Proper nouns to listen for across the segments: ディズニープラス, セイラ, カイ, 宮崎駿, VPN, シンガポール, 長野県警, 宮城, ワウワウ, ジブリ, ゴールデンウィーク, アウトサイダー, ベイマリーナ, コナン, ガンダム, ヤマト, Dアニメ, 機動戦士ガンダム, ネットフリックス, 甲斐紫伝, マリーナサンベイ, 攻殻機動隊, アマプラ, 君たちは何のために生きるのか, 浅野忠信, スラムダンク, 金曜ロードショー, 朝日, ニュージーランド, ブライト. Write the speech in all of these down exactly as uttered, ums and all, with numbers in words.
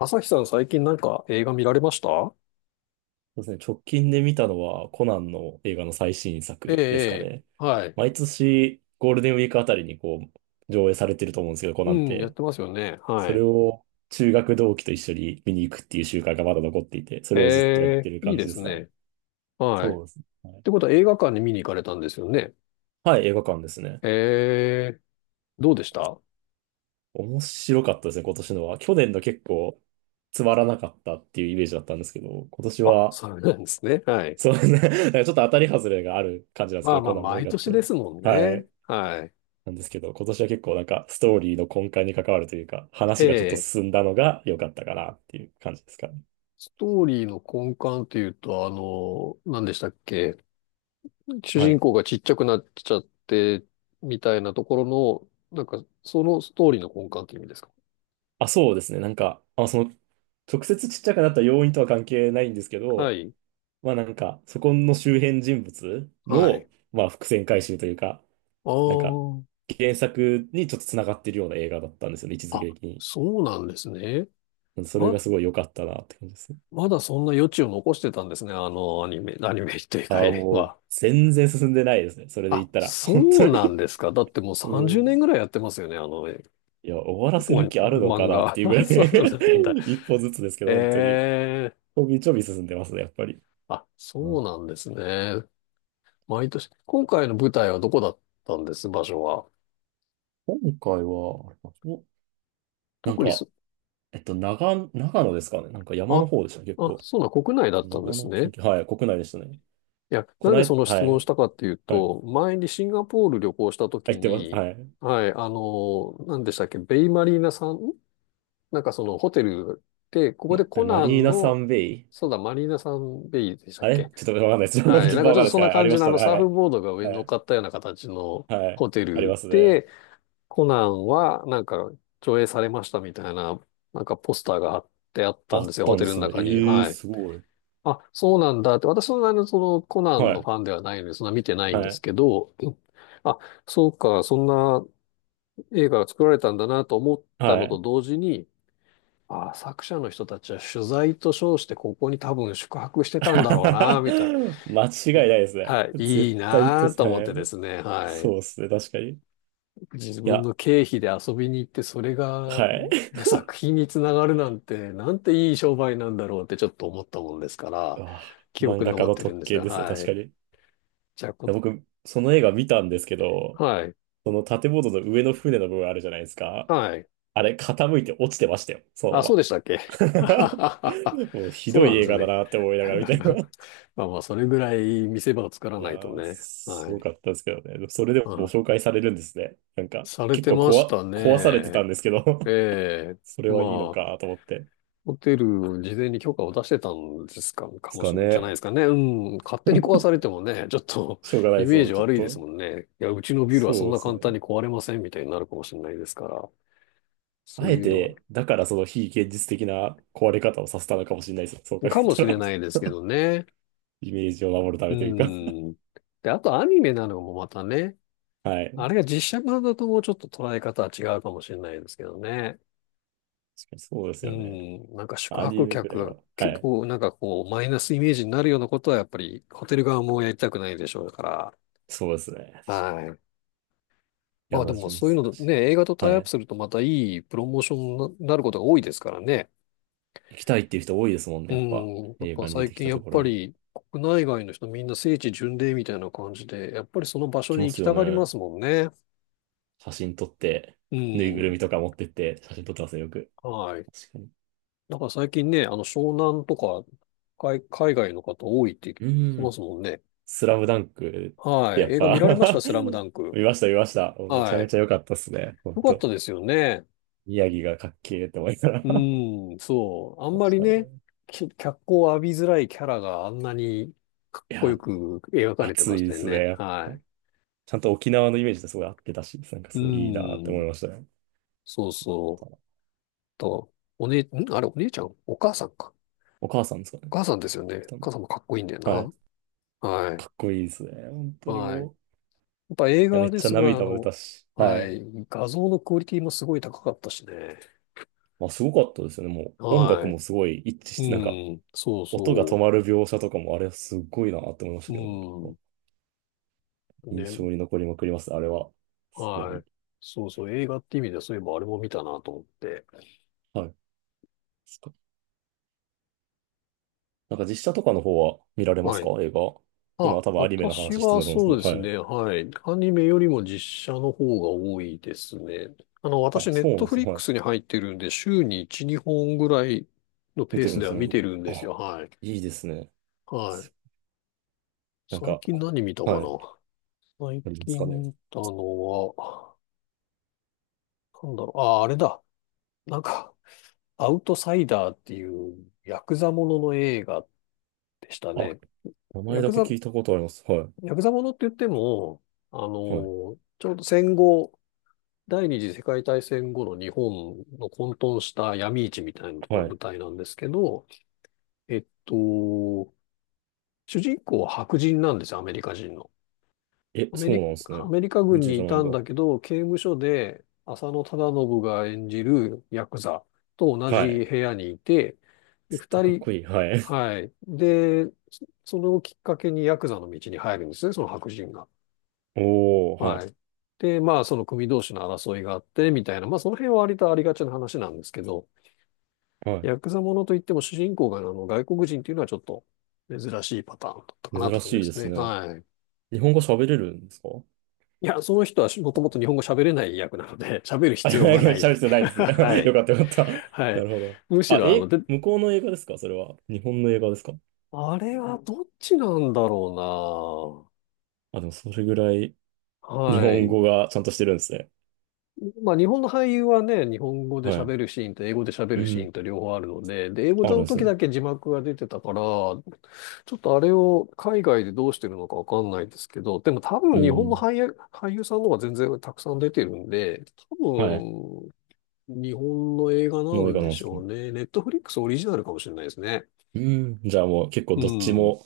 朝日さん、最近なんか映画見られました？そうですね。直近で見たのはコナンの映画の最新ええ、作ですかええ、ね。はい。毎年ゴールデンウィークあたりにこう上映されてると思うんですけど、コうナンっん、やって。てますよね。はそれい。を中学同期と一緒に見に行くっていう習慣がまだ残っていて、そえれをずっとやってえ、るいい感じでですすかね。ね。はい。っそうですね。はい、てことは映画館に見に行かれたんですよね。はい映画館ですね。ええ、どうでした？面白かったですね、今年のは。去年の結構つまらなかったっていうイメージだったんですけど、今年あ、は、そうなんですね。はい。そうね、なんかちょっと当たり外れがある感じなんですまけあど、まコあ、ナンの映毎画っ年でて。すもんはね。い。はい。なんですけど、今年は結構なんかストーリーの根幹に関わるというか、え話がちょっとえ、進んだのが良かったかなっていう感じですかね。ストーリーの根幹っていうと、あの、何でしたっけ？主は人い。公がちっちゃくなっちゃって、みたいなところの、なんか、そのストーリーの根幹っていう意味ですか？あ、そうですね。なんか、あ、その、直接ちっちゃくなった要因とは関係ないんですけはど、い。まあなんか、そこの周辺人物はい。の、まあ伏線回収というか、なんか、あ原作にちょっと繋がってるような映画だったんですよね、位置づあ、あ、け的に。そうなんですね。それま、がすごい良かったなって感じですね。まだそんな余地を残してたんですね。あの、アニメ、アニメというあ、か映もう、画。全然進んでないですね。それであ、言ったら、本そ当うに。なんですか。だってもう 30もう年ぐらいやってますよね。あの、えいや、終わらせおる気あるの漫かなっ画。ていうぐら そい、 うなんだ。一歩ずつですけど、本当に。ええ、ちょびちょび進んでますね、やっぱり。あ、うそん。うなんですね。毎年。今回の舞台はどこだったんです、場所は？今回は、お、なん特にす、か、えっと、長、長野ですかね。なんか山あ、の方でしたね、結あ、構。そうなん、国内だったんで長す野県ね。警、はい、国内でしたね。いや、こなんなでそい、の質は問をしい、たかっていうはい。と、前にシンガポール旅行した入時ってます、に、はい。はい、あの、何でしたっけ、ベイマリーナさん、なんかそのホテルで、ここでま、コえマナリーンナサの、ンベイ。そうだ、マリーナさんベイでしたっあれけ。ちょっとわかんないです。は い、な順んか番ちわょっかんなといですそんけど、なはい、あ感りまじしのあたのね。サーはフい。ボードが上に乗はっい。かったような形のはい。ホテありルますね。で、コナンはなんか上映されましたみたいな、なんかポスターが貼ってあったあんでっすよ、たホんテでルのすね。中に。ええー、はい。すごい。あ、そうなんだって、私のあの、そのコナンはのフい。ァンではないので、そんな見てないんではすい。けど、うん、あ、そうか、そんな映画が作られたんだなと思ったはのとい。同時に、あ、作者の人たちは取材と称してここに多分宿泊してたんだろうな、みた 間違いい。ないいですね。はい、いい絶対となとさ、思ってですね、はい。そうですね、確かに。い自分や、の経費で遊びに行って、それはがい。え作品につながるなんて、なんていい商売なんだろうってちょっと思ったもんですか うら、わ、記漫憶に画家残っのてる特んです権よ。ですね、は確かい。に。いじゃこ、や僕、その映画見たんですけど、はい。その建物の上の船の部分あるじゃないですか。はい。あれ、傾いて落ちてましたよ、そのまあ、そうま。でしたっけ？ もう ひそうどないんで映す画だね。なって思いながら見たい な。まあまあ、それぐらい見せ場を作らいなやいとー、ね。すはごい。かったですけどね。でもそれではも紹い。介されるんですね。なんか、され結て構まこしわ、た壊されてたね。んですけど、 ええ。それはいいのまかあ、と思って。ホテル、事前に許可を出してたんですか、かすもしかれない、じゃないね。ですかね。うん。勝手に壊されてもね、ちょっと しょうが なイい、そメーの、ジちょっ悪いですと。もんね。いや、うちのビルはそそんうでなす簡単ね。に壊れませんみたいになるかもしれないですから。そあうえいうのは。て、だからその非現実的な壊れ方をさせたのかもしれないです。そう考かえもたしれら。 ないです けどね。イメージを守るたうめというか。ん。で、あとアニメなのもまたね、はい。あ確れかが実写版だともうちょっと捉え方は違うかもしれないですけどね。にそうですうよね。ん。なんか宿アニ泊メく客らいがは。は結い。構なんかこうマイナスイメージになるようなことはやっぱりホテル側もやりたくないでしょうから。そうですね。確かはに。い。いまや、あでマもジ難そうしいうのね、い。映画とタはイアップい。するとまたいいプロモーションになることが多いですからね。行きたいっていう人多いですもんね、うやっぱ。ん。やっ映ぱ画に出最てき近たやとっころぱに。り国内外の人みんな聖地巡礼みたいな感じで、やっぱりその場行所きにま行きすよたがりまね。すもんね。写真撮って、うぬいぐるん。みとか持ってって、写真撮ってますね、よく。はい。確かに。なんから最近ね、あの、湘南とか、海、海外の方多いって聞うきーまん。すもんね。スラムダンクってはやっい。映画見ぱ。 られました、スラムダンク？見ました、見ました。もうめちゃはめい。ちゃ良かったっすね。本よかっ当。たですよね。宮城がかっけーって思いながら、 うん、そう。あん見まましりたね、ね。き脚光を浴びづらいキャラがあんなにかっいこや、よく描かれて熱ましいたでよすね、ね。やっはぱ。い。ちゃんと沖縄のイメージとすごい合ってたし、なんかうすごいいいなって思いん、ましたね。そうよかっそたう。な。と、お姉、んあれ、お姉ちゃんお母さんか？お母さんですかね。お母さんですよ来ね。たの、お母さんもかっこいいんだはい。よな。はい。かっこいいですね。本当にはい。やもう。いっぱ映や、画めっでちゃすごいあ涙も出たの、し。ははい。い、画像のクオリティもすごい高かったしね。まあ、すごかったですよね。もう音楽はもすごい一致しい。て、なんか、うん、そう音が止そまる描写とかも、あれすごいなって思いましう。たけどね。うん、印ね、象に残りまくりますね、あれは。さすがはに。い。そうそう、映画って意味ではそういえばあれも見たなと思って。はい。そっか。なんか実写とかの方は見られますはかい。映画。今あ、多分アニメの私話してたはと思うんですそうけど、ではすい。ね、はい。アニメよりも実写の方が多いですね。あの、あ、私、ネそッうなトんでフすリね。ッはクスい。に入ってるんで、週にいち、にほんぐらいの見ペーてるスんでですはね。見てるんあ、ですよ。はい。いいですね。はい。なん最か、近こ何見たかはい。な？最ありますかね。近見たのは、なんだろう、ああ、あれだ。なんか、アウトサイダーっていうヤクザものの映画でしたあ、ね。名前ヤだクけザ、聞いたことあります。はヤクザものって言っても、あの、ちい。はい。ょうど戦後、第二次世界大戦後の日本の混沌した闇市みたいなとかは舞い。台なんですけど、えっと、主人公は白人なんですよ、アメリカ人の。え、アメそうリなんですカ、ね。ア日メリカ本軍人にじゃいないんただ。んだけど、刑務所で浅野忠信が演じるヤクザと同はい。じ部屋にいて、で、絶二対かっ人、こいい。はい。はい。で、そそれをきっかけにヤクザの道に入るんですね、その白人が。おー、ははい。で、まあ、その組同士の争いがあって、みたいな、まあ、その辺は割とありがちな話なんですけど、い。はヤクザものといっても主人公があの外国人っていうのはちょっと珍しいパターンだったかい。なって珍感じでしいですすね。ね。はい。日本語喋れるんですか？いや、その人はもともと日本語喋れない役なので、喋るあ、い必要やはいやない喋るで。必要ないで す。よはい。かったよかった。はない。るほど。むしあ、ろ、あの、え、で、向こうの映画ですかそれは。日本の映画ですか？あれはどっちなんだろあ、でもそれぐらいうな。日は本い。語がちゃんとしてるんですね。まあ、日本の俳優はね、日本語ではい。喋るシーンと英語で喋うるシーん。ンと両方あるので、で、英語あるのんです時ね。だけ字幕が出てたから、ちょっとあれを海外でどうしてるのかわかんないですけど、でも多う分日本のん。俳優、俳優さんの方が全然たくさん出てるんで、多はい。日本の映画なの映ん画なでんでしすか？ょうね。ネットフリックスオリジナルかもしれないですね。うん。じゃあもう結構うどっちん。も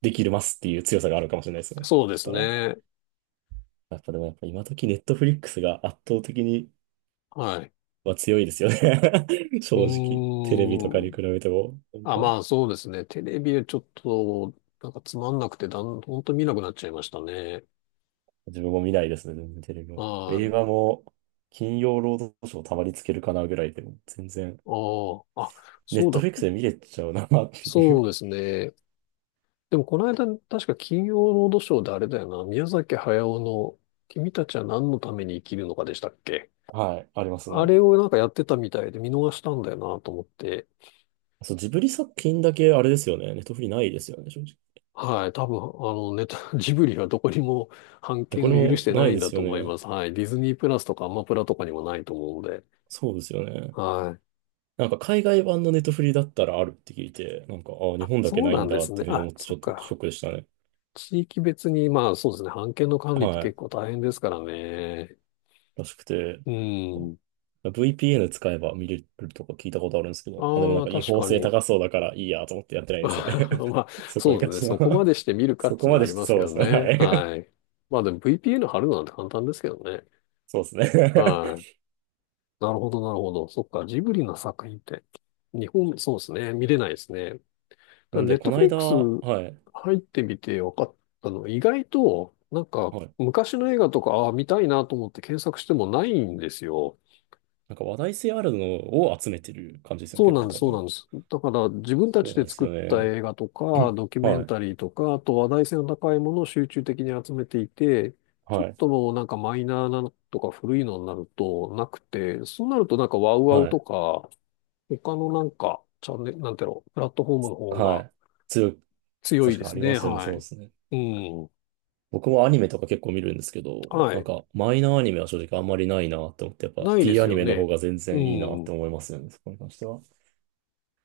できるますっていう強さがあるかもしれないですね。そうでそしすたら、ね。やっぱでもやっぱ今時ネットフリックスが圧倒的にはい。は強いですよね。 う正直。テレビとかーにん。比べても。なんあ、かまあそうですね。テレビでちょっと、なんかつまんなくて、だん、ほんと見なくなっちゃいましたね。自分も見ないですね、全然テレビは。は映い。画も、金曜ロードショーたまにつけるかなぐらいでも、全然、ああ、あ、ネそッうトだ。フリックスで見れちゃうなっていそう。 うですね。でもこの間、確か金曜ロードショーであれだよな。宮崎駿の君たちは何のために生きるのかでしたっけ？ はい、ありますあね。れをなんかやってたみたいで見逃したんだよなと思って。そう、ジブリ作品だけあれですよね。ネットフリないですよね、正直。はい、多分、あの、ネタ、ジブリはどこにも版で、こ権れを許もしてなないいんでだすとよ思いね。ます。はい。ディズニープラスとかアマプラとかにもないと思うので。そうですよね。はい。なんか海外版のネットフリだったらあるって聞いて、なんか、ああ、日あ、本だけそうないなんんでだっすね。ていうふうにあ、思ってそちっょっとシか。ョックでしたね。地域別に、まあそうですね。版権の管理っては結い。構大変ですからね。らしくて。うん。ブイピーエヌ 使えば見れるとか聞いたことあるんですけど、まあでもなあんあ、か違確法か性に。高そうだからいいやと思ってやってな いんまですよね。あ、そこそうにで関すね。してそこまは、 でして見る かっそていこうのまはあでりしてますそけうでどすね。ね。はい。はい。まあでも ブイピーエヌ 貼るなんて簡単ですけどね。そうですね。はい。なるほど、なるほど。そっか、ジブリの作品って、日本、そうですね、見れないですね。たなだんネで、ッこトのフリッ間、クスはい。入ってみて分かったのは、意外と、なんか、はい。昔の映画とか、ああ、見たいなと思って検索してもないんですよ。なんか話題性あるのを集めてる感じですよね。そう結な構んです、多そうなん分。です。だから、自分たそうちなんでです作っよたね。映画とか、ドキュメはンい。タリーとか、あと話題性の高いものを集中的に集めていて、ちょっはい。ともうなんかマイナーなのとか古いのになるとなくて、そうなるとなんかワウワウはとい。か、他のなんか、チャンネル、なんていうの、プラットフォームの方はがい。強い。強い確でかにあすりまね。すよね。そはうでい。すね。うん。僕もアニメとか結構見るんですけど、はなんい。かマイナーアニメは正直あんまりないなって思って、やっぱ ないで D すアニよメの方ね。が全う然いいなってん。思いますよね、そこに関しては。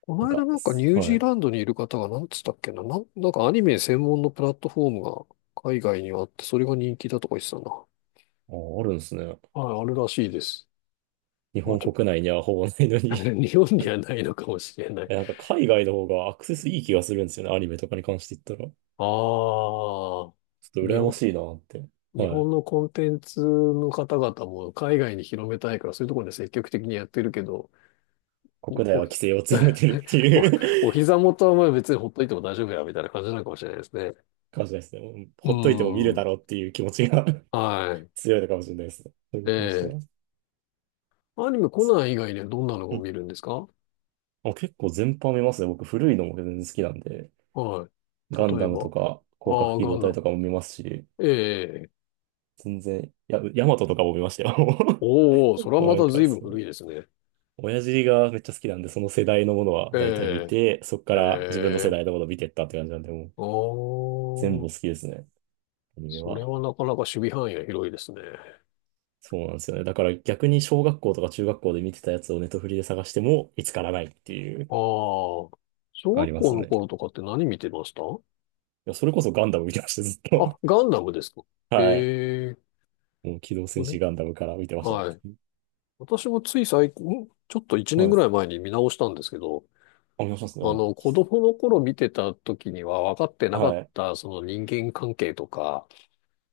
こなのん間か、なんかニすュージはーい。ランドにいる方がなんつったっけな、なん、なんかアニメ専門のプラットフォームが海外にはあって、それが人気だとか言ってたな。あ、あるんですね。はい、あるらしいです。日ま本あちょ、国内にはほぼないの に。 日本にはないのかもしれな い。え、なんか海外の方がアクセスいい気がするんですよね、アニメとかに関して言ったら。ちああ、ょっと日羨ま本、しいなって。日はい。本のコンテンツの方々も海外に広めたいから、そういうところで積極的にやってるけど、国内は規お、制を強めてるって お、いう。 お膝元はまあ別にほっといても大丈夫や、みたいな感じなのかもしれないですね。感じですね。もううほっといても見るーだん。ろうっていう気持ちが、 はい。強いのかもしれないですね。それに関してええ、は。アニメ、コナン以外でどんなのを見るんですか？あ、結構全般見ますね。僕古いのも全然好きなんで、はガい。ン例えダムとば。か、攻殻ああ、機ガ動ンダ隊とム。かも見ますし、ええ、全然、や、ヤマトとかも見ましたよ。おお、それ はまなんたか随分そ古う。いですね。親父がめっちゃ好きなんで、その世代のものは大体見えて、そこかえら自分の世ええ代のものを見てったって感じなんで、もう全お部ー。好きですね。アニメそれは。はなかなか守備範囲が広いですね。そうなんですよね。だから逆に小学校とか中学校で見てたやつをネットフリで探しても見つからないっていう、ああ、小あり学ま校すのね。頃いとかって何見てました？や、それこそガンダム見てました、ずっあ、と。ガンダムですか？ はい。ええ、もう機動ほ戦どね。士ガンダムから見てましたはい。ね。私もつい最近、んちょっといちねんはぐい。らい前に見直したんですけど、あお願いしますね。お、あの、いいっ子す、供の頃見てた時には分かってなかっはい。た、その人間関係とか、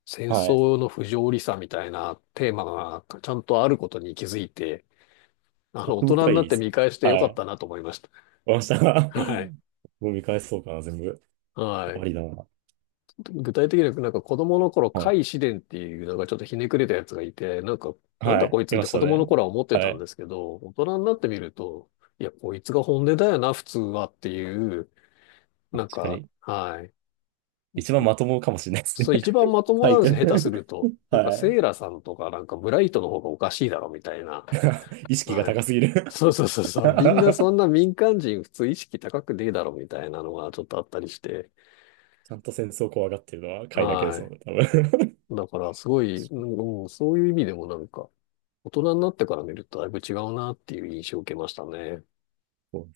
戦はい。争の不条理さみたいなテーマがちゃんとあることに気づいて、あの、大奥人深にいなっでてすよ見ね。返してよはかい。っわかたなと思いました。りました。はい。もう見返そうかな、全部。はあい。りだな。具体的にはなんか子供の頃、は甲い。斐紫伝っていうなんかちょっとひねくれたやつがいて、なんか、なんはだこい。いついっまてし子た供のね。頃は思ってはたんい。ですけど、大人になってみると、いや、こいつが本音だよな、普通はっていう、な確んかか、に。はい。一番まともかもしれないですね。そう、一番まと もカなイんですよ、君。下手すると。なんか、はセイラさんとか、なんか、ブライトの方がおかしいだろ、みたいな。い。意識がはい。高すぎる。 そうそうそうそ う。みんなそんな民間人普通意識高くねえだろ、みたいなのがちょっとあったりして。ちゃんと戦争怖がってるのはカイだけではすもんい。ね、多分。だから、すごい、う ん、うん、そういう意味でもなんか、大人になってから見るとだいぶ違うなっていう印象を受けましたね。そう